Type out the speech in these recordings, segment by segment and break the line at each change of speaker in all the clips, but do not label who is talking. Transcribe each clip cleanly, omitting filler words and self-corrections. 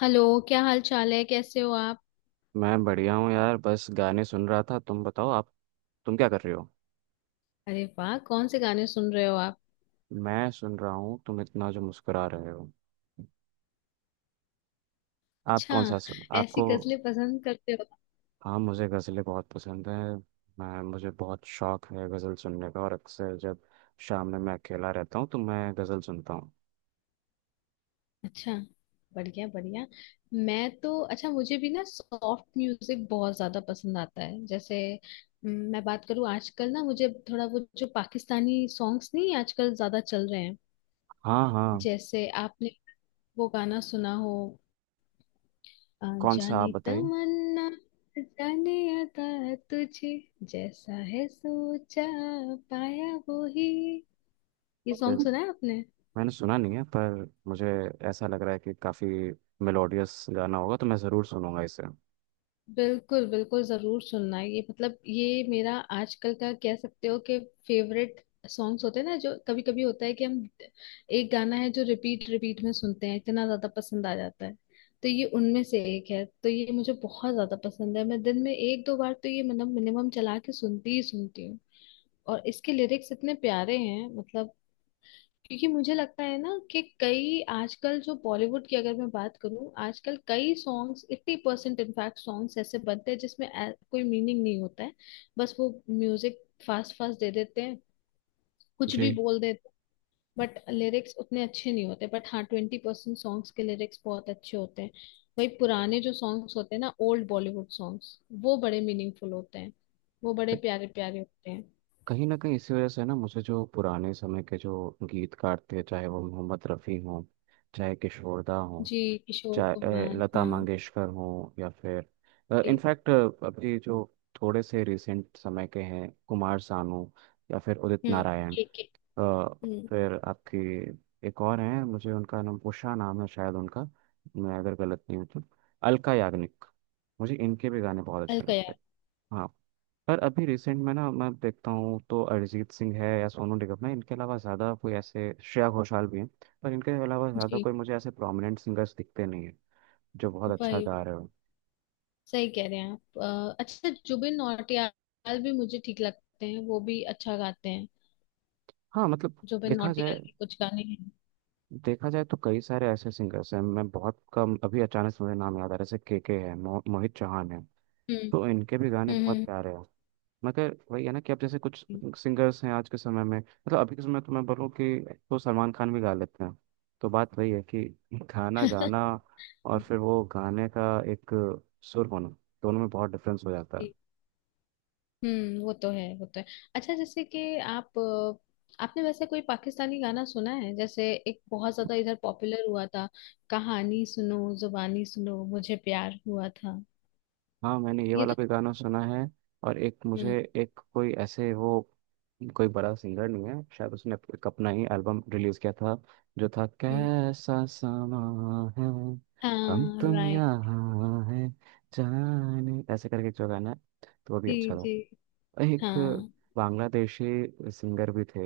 Hello. क्या हाल चाल है, कैसे हो आप?
मैं बढ़िया हूँ यार, बस गाने सुन रहा था। तुम बताओ, आप तुम क्या कर रहे हो।
अरे वाह, कौन से गाने सुन रहे हो आप?
मैं सुन रहा हूँ तुम इतना जो मुस्कुरा रहे हो। आप
अच्छा,
कौन सा सुन
ऐसी
आपको।
गजलें पसंद करते हो?
हाँ, मुझे गज़लें बहुत पसंद हैं। मैं मुझे बहुत शौक है गज़ल सुनने का, और अक्सर जब शाम में मैं अकेला रहता हूँ तो मैं गज़ल सुनता हूँ।
अच्छा। बढ़िया बढ़िया। मैं तो अच्छा, मुझे भी ना सॉफ्ट म्यूजिक बहुत ज्यादा पसंद आता है। जैसे मैं बात करूँ, आजकल ना मुझे थोड़ा वो जो पाकिस्तानी सॉन्ग्स नहीं आजकल ज्यादा चल रहे हैं।
हाँ हाँ।
जैसे आपने वो गाना सुना हो। आ
कौन सा
जाने
आप बताइए।
तमन्ना, जाने अता तुझे, जैसा है सोचा पाया वो ही। ये
फिर
सॉन्ग सुना है आपने?
मैंने सुना नहीं है, पर मुझे ऐसा लग रहा है कि काफ़ी मेलोडियस गाना होगा, तो मैं ज़रूर सुनूंगा इसे।
बिल्कुल बिल्कुल, जरूर सुनना। ये मतलब ये मेरा आजकल का कह सकते हो कि फेवरेट सॉन्ग्स होते हैं ना। जो कभी कभी होता है कि हम एक गाना है जो रिपीट रिपीट में सुनते हैं, इतना ज्यादा पसंद आ जाता है। तो ये उनमें से एक है, तो ये मुझे बहुत ज्यादा पसंद है। मैं दिन में एक दो बार तो ये मतलब मिनिमम चला के सुनती ही सुनती हूँ। और इसके लिरिक्स इतने प्यारे हैं मतलब, क्योंकि मुझे लगता है ना कि कई आजकल जो बॉलीवुड की अगर मैं बात करूं, आजकल कई सॉन्ग्स 80% इनफैक्ट सॉन्ग्स ऐसे बनते हैं जिसमें कोई मीनिंग नहीं होता है। बस वो म्यूजिक फास्ट फास्ट दे देते हैं, कुछ भी
जी,
बोल देते हैं। बट लिरिक्स उतने अच्छे नहीं होते, बट हाँ 20% सॉन्ग्स के लिरिक्स बहुत अच्छे होते हैं। वही पुराने जो सॉन्ग्स होते हैं ना, ओल्ड बॉलीवुड सॉन्ग्स, वो बड़े मीनिंगफुल होते हैं। वो बड़े प्यारे प्यारे होते हैं।
कहीं ना कहीं इसी वजह से ना मुझे जो पुराने समय के जो गीतकार थे, चाहे वो मोहम्मद रफ़ी हों, चाहे किशोरदा हों,
जी। किशोर
चाहे
कुमार,
लता
हाँ।
मंगेशकर हों, या फिर
जी।
इनफैक्ट अभी जो थोड़े से रिसेंट समय के हैं, कुमार सानू या फिर उदित
हम्म।
नारायण।
के।
अ,
हम्म।
फिर आपकी एक और हैं, मुझे उनका नाम उषा नाम है शायद उनका, मैं अगर गलत नहीं हूँ तो अलका याग्निक। मुझे इनके भी गाने बहुत अच्छे लगते
अलकयार।
हैं। हाँ, पर अभी रिसेंट में ना मैं देखता हूँ तो अरिजीत सिंह है या सोनू निगम है, इनके अलावा ज़्यादा कोई ऐसे, श्रेया घोषाल भी हैं, पर इनके अलावा ज़्यादा
जी।
कोई मुझे ऐसे प्रोमिनेंट सिंगर्स दिखते नहीं है जो बहुत अच्छा
वही।
गा रहे हो।
सही कह रहे हैं आप। अच्छा जुबिन नौटियाल भी मुझे ठीक लगते हैं, वो भी अच्छा गाते हैं।
हाँ मतलब
जुबिन
देखा
नौटियाल
जाए,
के कुछ गाने हैं।
देखा जाए तो कई सारे ऐसे सिंगर्स हैं, मैं बहुत कम अभी अचानक से मुझे नाम याद आ रहा है, जैसे के है, मोहित चौहान है,
हम्म।
तो इनके भी गाने बहुत
हम्म।
प्यारे हैं। मगर वही है ना कि अब जैसे कुछ
हम्म।
सिंगर्स हैं आज के समय में, मतलब अभी के समय में, तो मैं बोलूँ कि तो सलमान खान भी गा लेते हैं। तो बात वही है कि गाना गाना और फिर वो गाने का एक सुर होना, दोनों में बहुत डिफरेंस हो जाता है।
जी। हम्म। वो तो है वो तो है। अच्छा, जैसे कि आप आपने वैसे कोई पाकिस्तानी गाना सुना है, जैसे एक बहुत ज्यादा इधर पॉपुलर हुआ था, कहानी सुनो जुबानी सुनो मुझे प्यार हुआ था?
हाँ, मैंने ये
ये
वाला
तो।
भी गाना सुना है। और एक
हम्म।
मुझे एक कोई ऐसे वो, कोई बड़ा सिंगर नहीं है शायद, उसने एक अपना ही एल्बम रिलीज किया था, जो था
हम्म।
कैसा समा है, हम
हाँ
तुम
राइट।
यहाँ है, जाने ऐसे करके जो गाना है, तो वो भी
जी
अच्छा था।
जी।
एक
हाँ।
बांग्लादेशी सिंगर भी थे,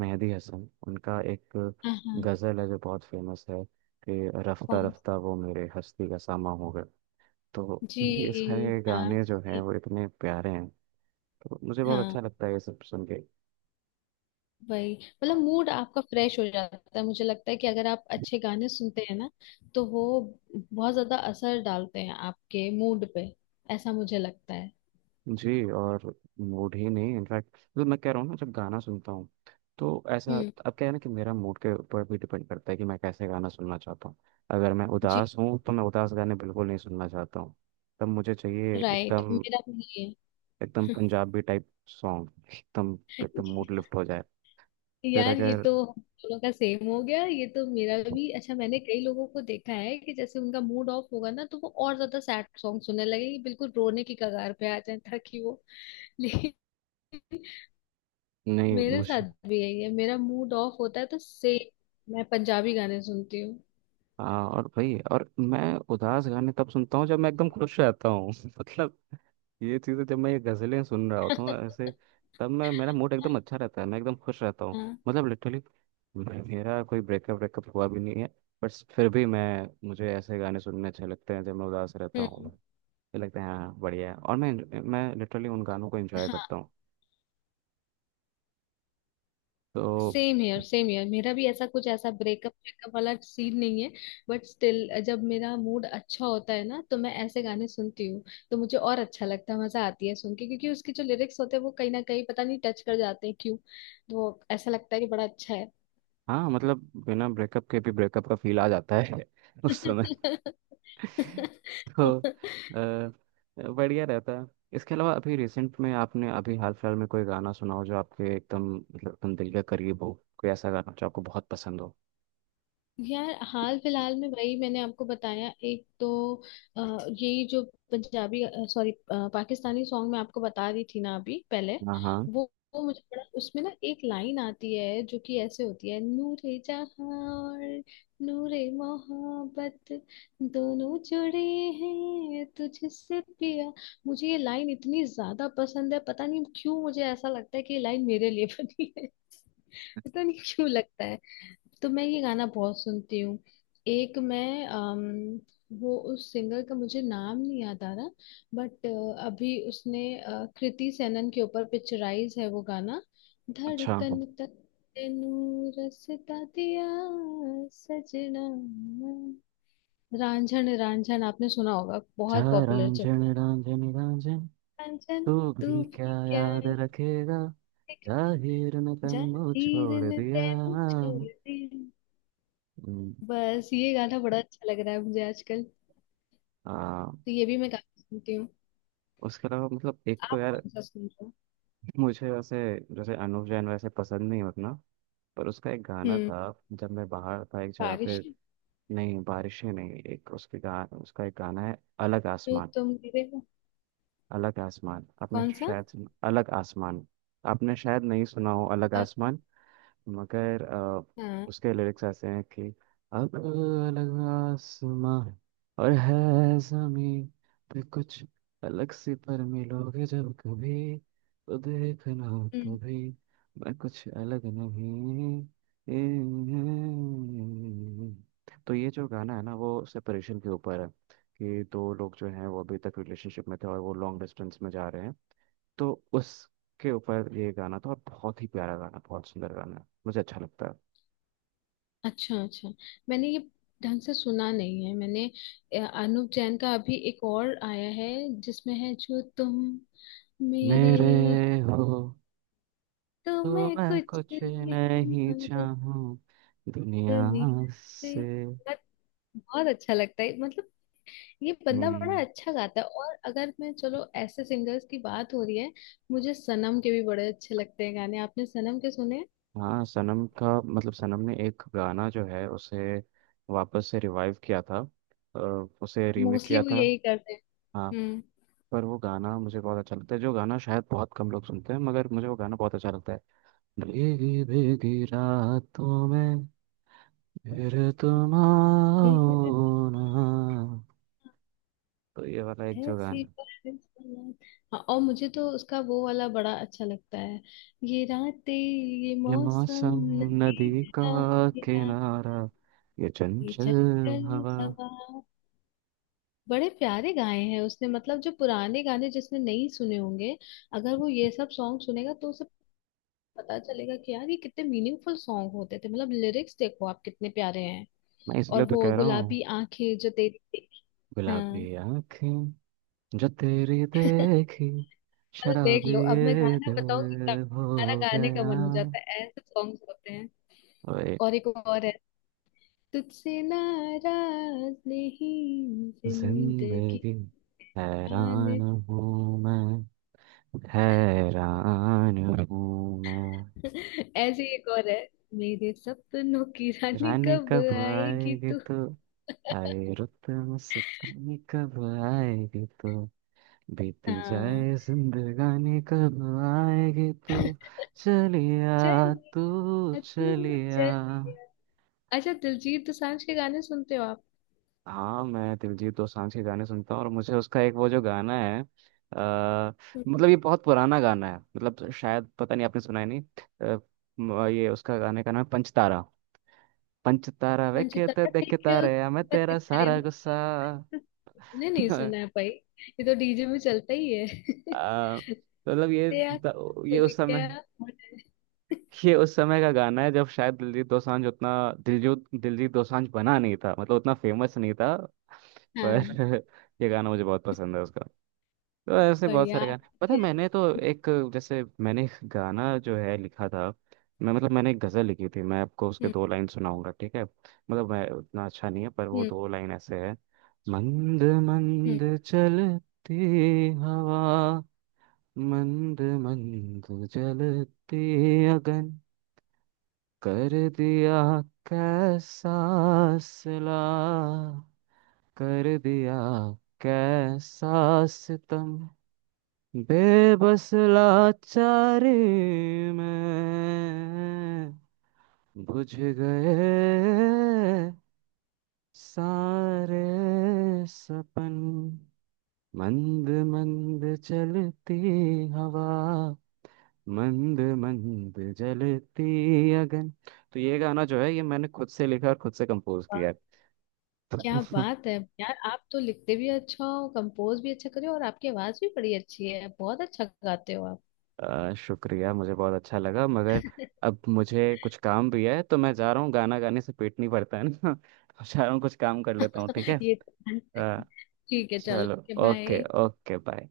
मेहदी हसन, उनका एक
हाँ हाँ।
गजल है जो बहुत फेमस है, कि रफ्ता
कौन।
रफ्ता वो मेरे हस्ती का सामा हो गए। तो
जी।
ये सारे
हाँ
गाने जो हैं
सुनिए।
वो इतने प्यारे हैं, तो मुझे बहुत
हाँ
अच्छा लगता है ये सब सुन के।
वही, मतलब मूड आपका फ्रेश हो जाता है। मुझे लगता है कि अगर आप अच्छे गाने सुनते हैं ना तो वो बहुत ज्यादा असर डालते हैं आपके मूड पे। ऐसा मुझे लगता है।
जी, और मूड ही नहीं, इनफैक्ट मतलब मैं कह रहा हूँ ना जब गाना सुनता हूँ तो ऐसा,
हम्म।
अब क्या है ना कि मेरा मूड के ऊपर भी डिपेंड करता है कि मैं कैसे गाना सुनना चाहता हूँ। अगर मैं
जी
उदास हूँ तो मैं उदास गाने बिल्कुल नहीं सुनना चाहता हूँ। तब मुझे चाहिए
राइट,
एकदम,
मेरा भी ये
एकदम
है।
पंजाबी टाइप सॉन्ग, एकदम एकदम मूड लिफ्ट हो जाए। फिर
यार, ये
अगर
तो हम दोनों का सेम हो गया। ये तो मेरा भी अच्छा। मैंने कई लोगों को देखा है कि जैसे उनका मूड ऑफ होगा ना तो वो और ज्यादा सैड सॉन्ग सुनने लगे, कि बिल्कुल रोने की कगार पे आ जाए ताकि वो। ले,
नहीं
मेरे साथ
मुझे,
भी यही है। मेरा मूड ऑफ होता है तो से मैं पंजाबी गाने सुनती हूँ।
हाँ, और भाई, और मैं उदास गाने तब सुनता हूँ जब मैं एकदम खुश रहता हूँ मतलब ये चीज़ें, जब मैं ये गजलें सुन रहा होता हूँ ऐसे, तब मैं मेरा मूड एकदम अच्छा रहता है, मैं एकदम खुश रहता हूँ।
हाँ।
मतलब लिटरली मेरा कोई ब्रेकअप ब्रेकअप हुआ भी नहीं है, बट फिर भी मैं मुझे ऐसे गाने सुनने अच्छे लगते हैं जब मैं उदास रहता
हम्म।
हूँ। ये लगता है हाँ बढ़िया है, और मैं लिटरली उन गानों को एंजॉय
हाँ,
करता हूँ, तो
सेम हियर सेम हियर। मेरा भी ऐसा कुछ, ऐसा ब्रेकअप ब्रेकअप वाला सीन नहीं है। बट स्टिल जब मेरा मूड अच्छा होता है ना तो मैं ऐसे गाने सुनती हूँ, तो मुझे और अच्छा लगता है। मजा आती है सुन के, क्योंकि उसके जो लिरिक्स होते हैं वो कहीं ना कहीं पता नहीं टच कर जाते हैं क्यों, तो वो ऐसा लगता है कि बड़ा अच्छा है।
हाँ मतलब बिना ब्रेकअप के भी ब्रेकअप का फील आ जाता है उस समय तो बढ़िया रहता है। इसके अलावा अभी रिसेंट में आपने अभी हाल फिलहाल में कोई गाना सुना हो जो आपके एकदम मतलब एकदम दिल के करीब हो, कोई ऐसा गाना जो आपको बहुत पसंद हो।
यार, हाल फिलहाल में वही मैंने आपको बताया। एक तो यही जो पंजाबी, सॉरी पाकिस्तानी सॉन्ग मैं आपको बता रही थी ना अभी पहले।
हाँ हाँ,
वो मुझे बड़ा, उसमें ना एक लाइन आती है जो कि ऐसे होती है, नूरे जहां और नूरे मोहब्बत दोनों जुड़े हैं तुझसे पिया। मुझे ये लाइन इतनी ज्यादा पसंद है, पता नहीं क्यों मुझे ऐसा लगता है कि ये लाइन मेरे लिए बनी। पता नहीं क्यों लगता है। तो मैं ये गाना बहुत सुनती हूँ। एक मैं वो उस सिंगर का मुझे नाम नहीं याद आ रहा, बट अभी उसने कृति सेनन के ऊपर पिक्चराइज है वो गाना,
अच्छा
धड़कन तक तेनू रसता दिया सजना। रांझन रांझन आपने सुना होगा,
जा,
बहुत पॉपुलर चल।
रांझन रांझन रांझन,
रांझन
तू
तू
भी क्या
भी क्या
याद
है?
रखेगा, जाहिर ने तन्नो
जाहिर
छोड़
ने
दिया।
तेनू छोड़ दिया। बस ये गाना बड़ा अच्छा लग रहा है मुझे आजकल, तो
आ,
ये भी मैं काफी सुनती हूँ।
उसके अलावा मतलब एक तो
आप
यार,
कौन सा सुन रहे हो?
मुझे वैसे जैसे अनुव जैन वैसे पसंद नहीं उतना, पर उसका एक गाना
हम्म।
था जब मैं बाहर था एक जगह पे।
बारिश है?
नहीं, बारिशें नहीं, एक उसके गा उसका एक गाना है, अलग
जो
आसमान।
तुम गिरे हो।
अलग आसमान आपने
कौन सा?
शायद सुना, अलग आसमान आपने शायद नहीं सुना हो, अलग
अच्छा।
आसमान। मगर उसके लिरिक्स ऐसे हैं कि अब अलग आसमां और है, जमीन पे कुछ अलग सी, पर मिलोगे जब कभी तो देखना
हम्म।
तभी, मैं कुछ अलग नहीं। तो ये जो गाना है ना वो सेपरेशन के ऊपर है, कि दो लोग जो हैं वो अभी तक रिलेशनशिप में थे और वो लॉन्ग डिस्टेंस में जा रहे हैं, तो उसके ऊपर ये गाना था, और बहुत ही प्यारा गाना, बहुत सुंदर गाना है, मुझे अच्छा लगता है।
अच्छा अच्छा, मैंने ये ढंग से सुना नहीं है। मैंने अनूप जैन का अभी एक और आया है, जिसमें है जो तुम मेरे,
मेरे हो
तो
तो
मैं
मैं
कुछ
कुछ
नहीं
नहीं
मांगू,
चाहूँ दुनिया
दुनिया
से।
से। बहुत बहुत अच्छा लगता है मतलब। ये बंदा बड़ा
हम्म।
अच्छा गाता है। और अगर मैं, चलो ऐसे सिंगर्स की बात हो रही है, मुझे सनम के भी बड़े अच्छे लगते हैं गाने। आपने सनम के सुने?
हाँ, सनम का मतलब सनम ने एक गाना जो है उसे वापस से रिवाइव किया था, अ, उसे रीमेक
मोस्टली
किया
वो
था।
यही करते हैं।
हाँ,
हम्म।
पर वो गाना मुझे बहुत अच्छा लगता है, जो गाना शायद बहुत कम लोग सुनते हैं, मगर मुझे वो गाना बहुत अच्छा लगता है, भीगी भीगी रातों में फिर तुम
ठीक है।
आओ ना। तो ये वाला एक जो
ऐसी
गाना
बातें सुना। हाँ, और मुझे तो उसका वो वाला बड़ा अच्छा लगता है। ये रातें ये
है। ये
मौसम,
मौसम, नदी
नदी
का
का ये रात,
किनारा, ये
ये
चंचल
जंगल
हवा।
हवा। बड़े प्यारे गाए हैं उसने, मतलब जो पुराने गाने जिसने नहीं सुने होंगे, अगर वो ये सब सॉन्ग सुनेगा तो उसे पता चलेगा कि यार ये कितने मीनिंगफुल सॉन्ग होते थे। मतलब लिरिक्स देखो आप कितने प्यारे हैं।
मैं
और
इसलिए तो
वो
कह रहा हूँ,
गुलाबी आंखें जो तेरी थी।
गुलाबी
हाँ,
आंखें जो तेरी देखी,
मतलब देख
शराबी
लो, अब मैं
ये
गाना
दिल
बताऊंगी, गाना
हो
गाने का
गया।
मन हो जाता है, ऐसे सॉन्ग्स होते हैं।
ओए
और एक और है, तुझसे नाराज नहीं जिंदगी।
जिंदगी, हैरान हूँ मैं, हैरान हूँ मैं।
ऐसे ही एक और है, मेरे सपनों की रानी
रानी
कब
कब
आएगी
आएगी
तू।
तू, आए रुत मुस्तानी कब आएगी तो, बीती
हाँ।
जाए जिंदगानी कब आएगी तो। चलिया, तू
चलिया, तू
चलिया।
चलिया। अच्छा, दिलजीत दोसांझ के गाने सुनते हो आप?
हाँ मैं दिलजीत दोसांझ के गाने सुनता हूँ, और मुझे उसका एक वो जो गाना है मतलब ये बहुत पुराना गाना है, मतलब शायद पता नहीं आपने सुना है नहीं, अ, ये उसका गाने का नाम है पंचतारा। पंचतारा वे कहते
पंचतंत्र
देख
के
तारे मैं
उत्पत्त
तेरा
करे
सारा गुस्सा।
नहीं नहीं, सुना है भाई, ये तो डीजे में चलता ही है।
तो मतलब ये,
तेरा
ये
खुल
उस
गया
समय
मुझे।
ये उस समय का गाना है जब शायद दिलजीत दोसांझ उतना, दिलजीत दिलजीत दोसांझ बना नहीं था, मतलब उतना फेमस नहीं था।
हाँ
पर ये गाना मुझे बहुत पसंद है उसका। तो ऐसे बहुत
बढ़िया।
सारे गाने, पता है मैंने तो एक, जैसे मैंने एक गाना जो है लिखा था, मैं मतलब मैंने एक गज़ल लिखी थी, मैं आपको उसके
हम्म।
दो लाइन सुनाऊंगा, ठीक है, मतलब मैं उतना अच्छा नहीं है, पर वो
हम्म।
दो लाइन ऐसे है। मंद
हम्म।
मंद चलती हवा, मंद मंद जलते अगन, कर दिया कैसा सिला, कर दिया कैसा सितम, बेबस लाचारी में बुझ गए सारे सपन। मंद मंद चलती हवा, मंद मंद जलती अगन। तो ये गाना जो है, ये मैंने खुद से लिखा और खुद से कंपोज किया है।
क्या बात है! यार आप तो लिखते भी अच्छा हो, कंपोज भी अच्छा करे हो, और आपकी आवाज भी बड़ी अच्छी है, बहुत अच्छा गाते हो आप।
शुक्रिया, मुझे बहुत अच्छा लगा, मगर अब मुझे कुछ काम भी है, तो मैं जा रहा हूँ, गाना गाने से पेट नहीं भरता है ना। जा रहा हूँ, कुछ काम कर लेता हूँ, ठीक है,
ये तो।
अ,
ठीक है,
चलो,
चलो
ओके
बाय।
Okay, bye.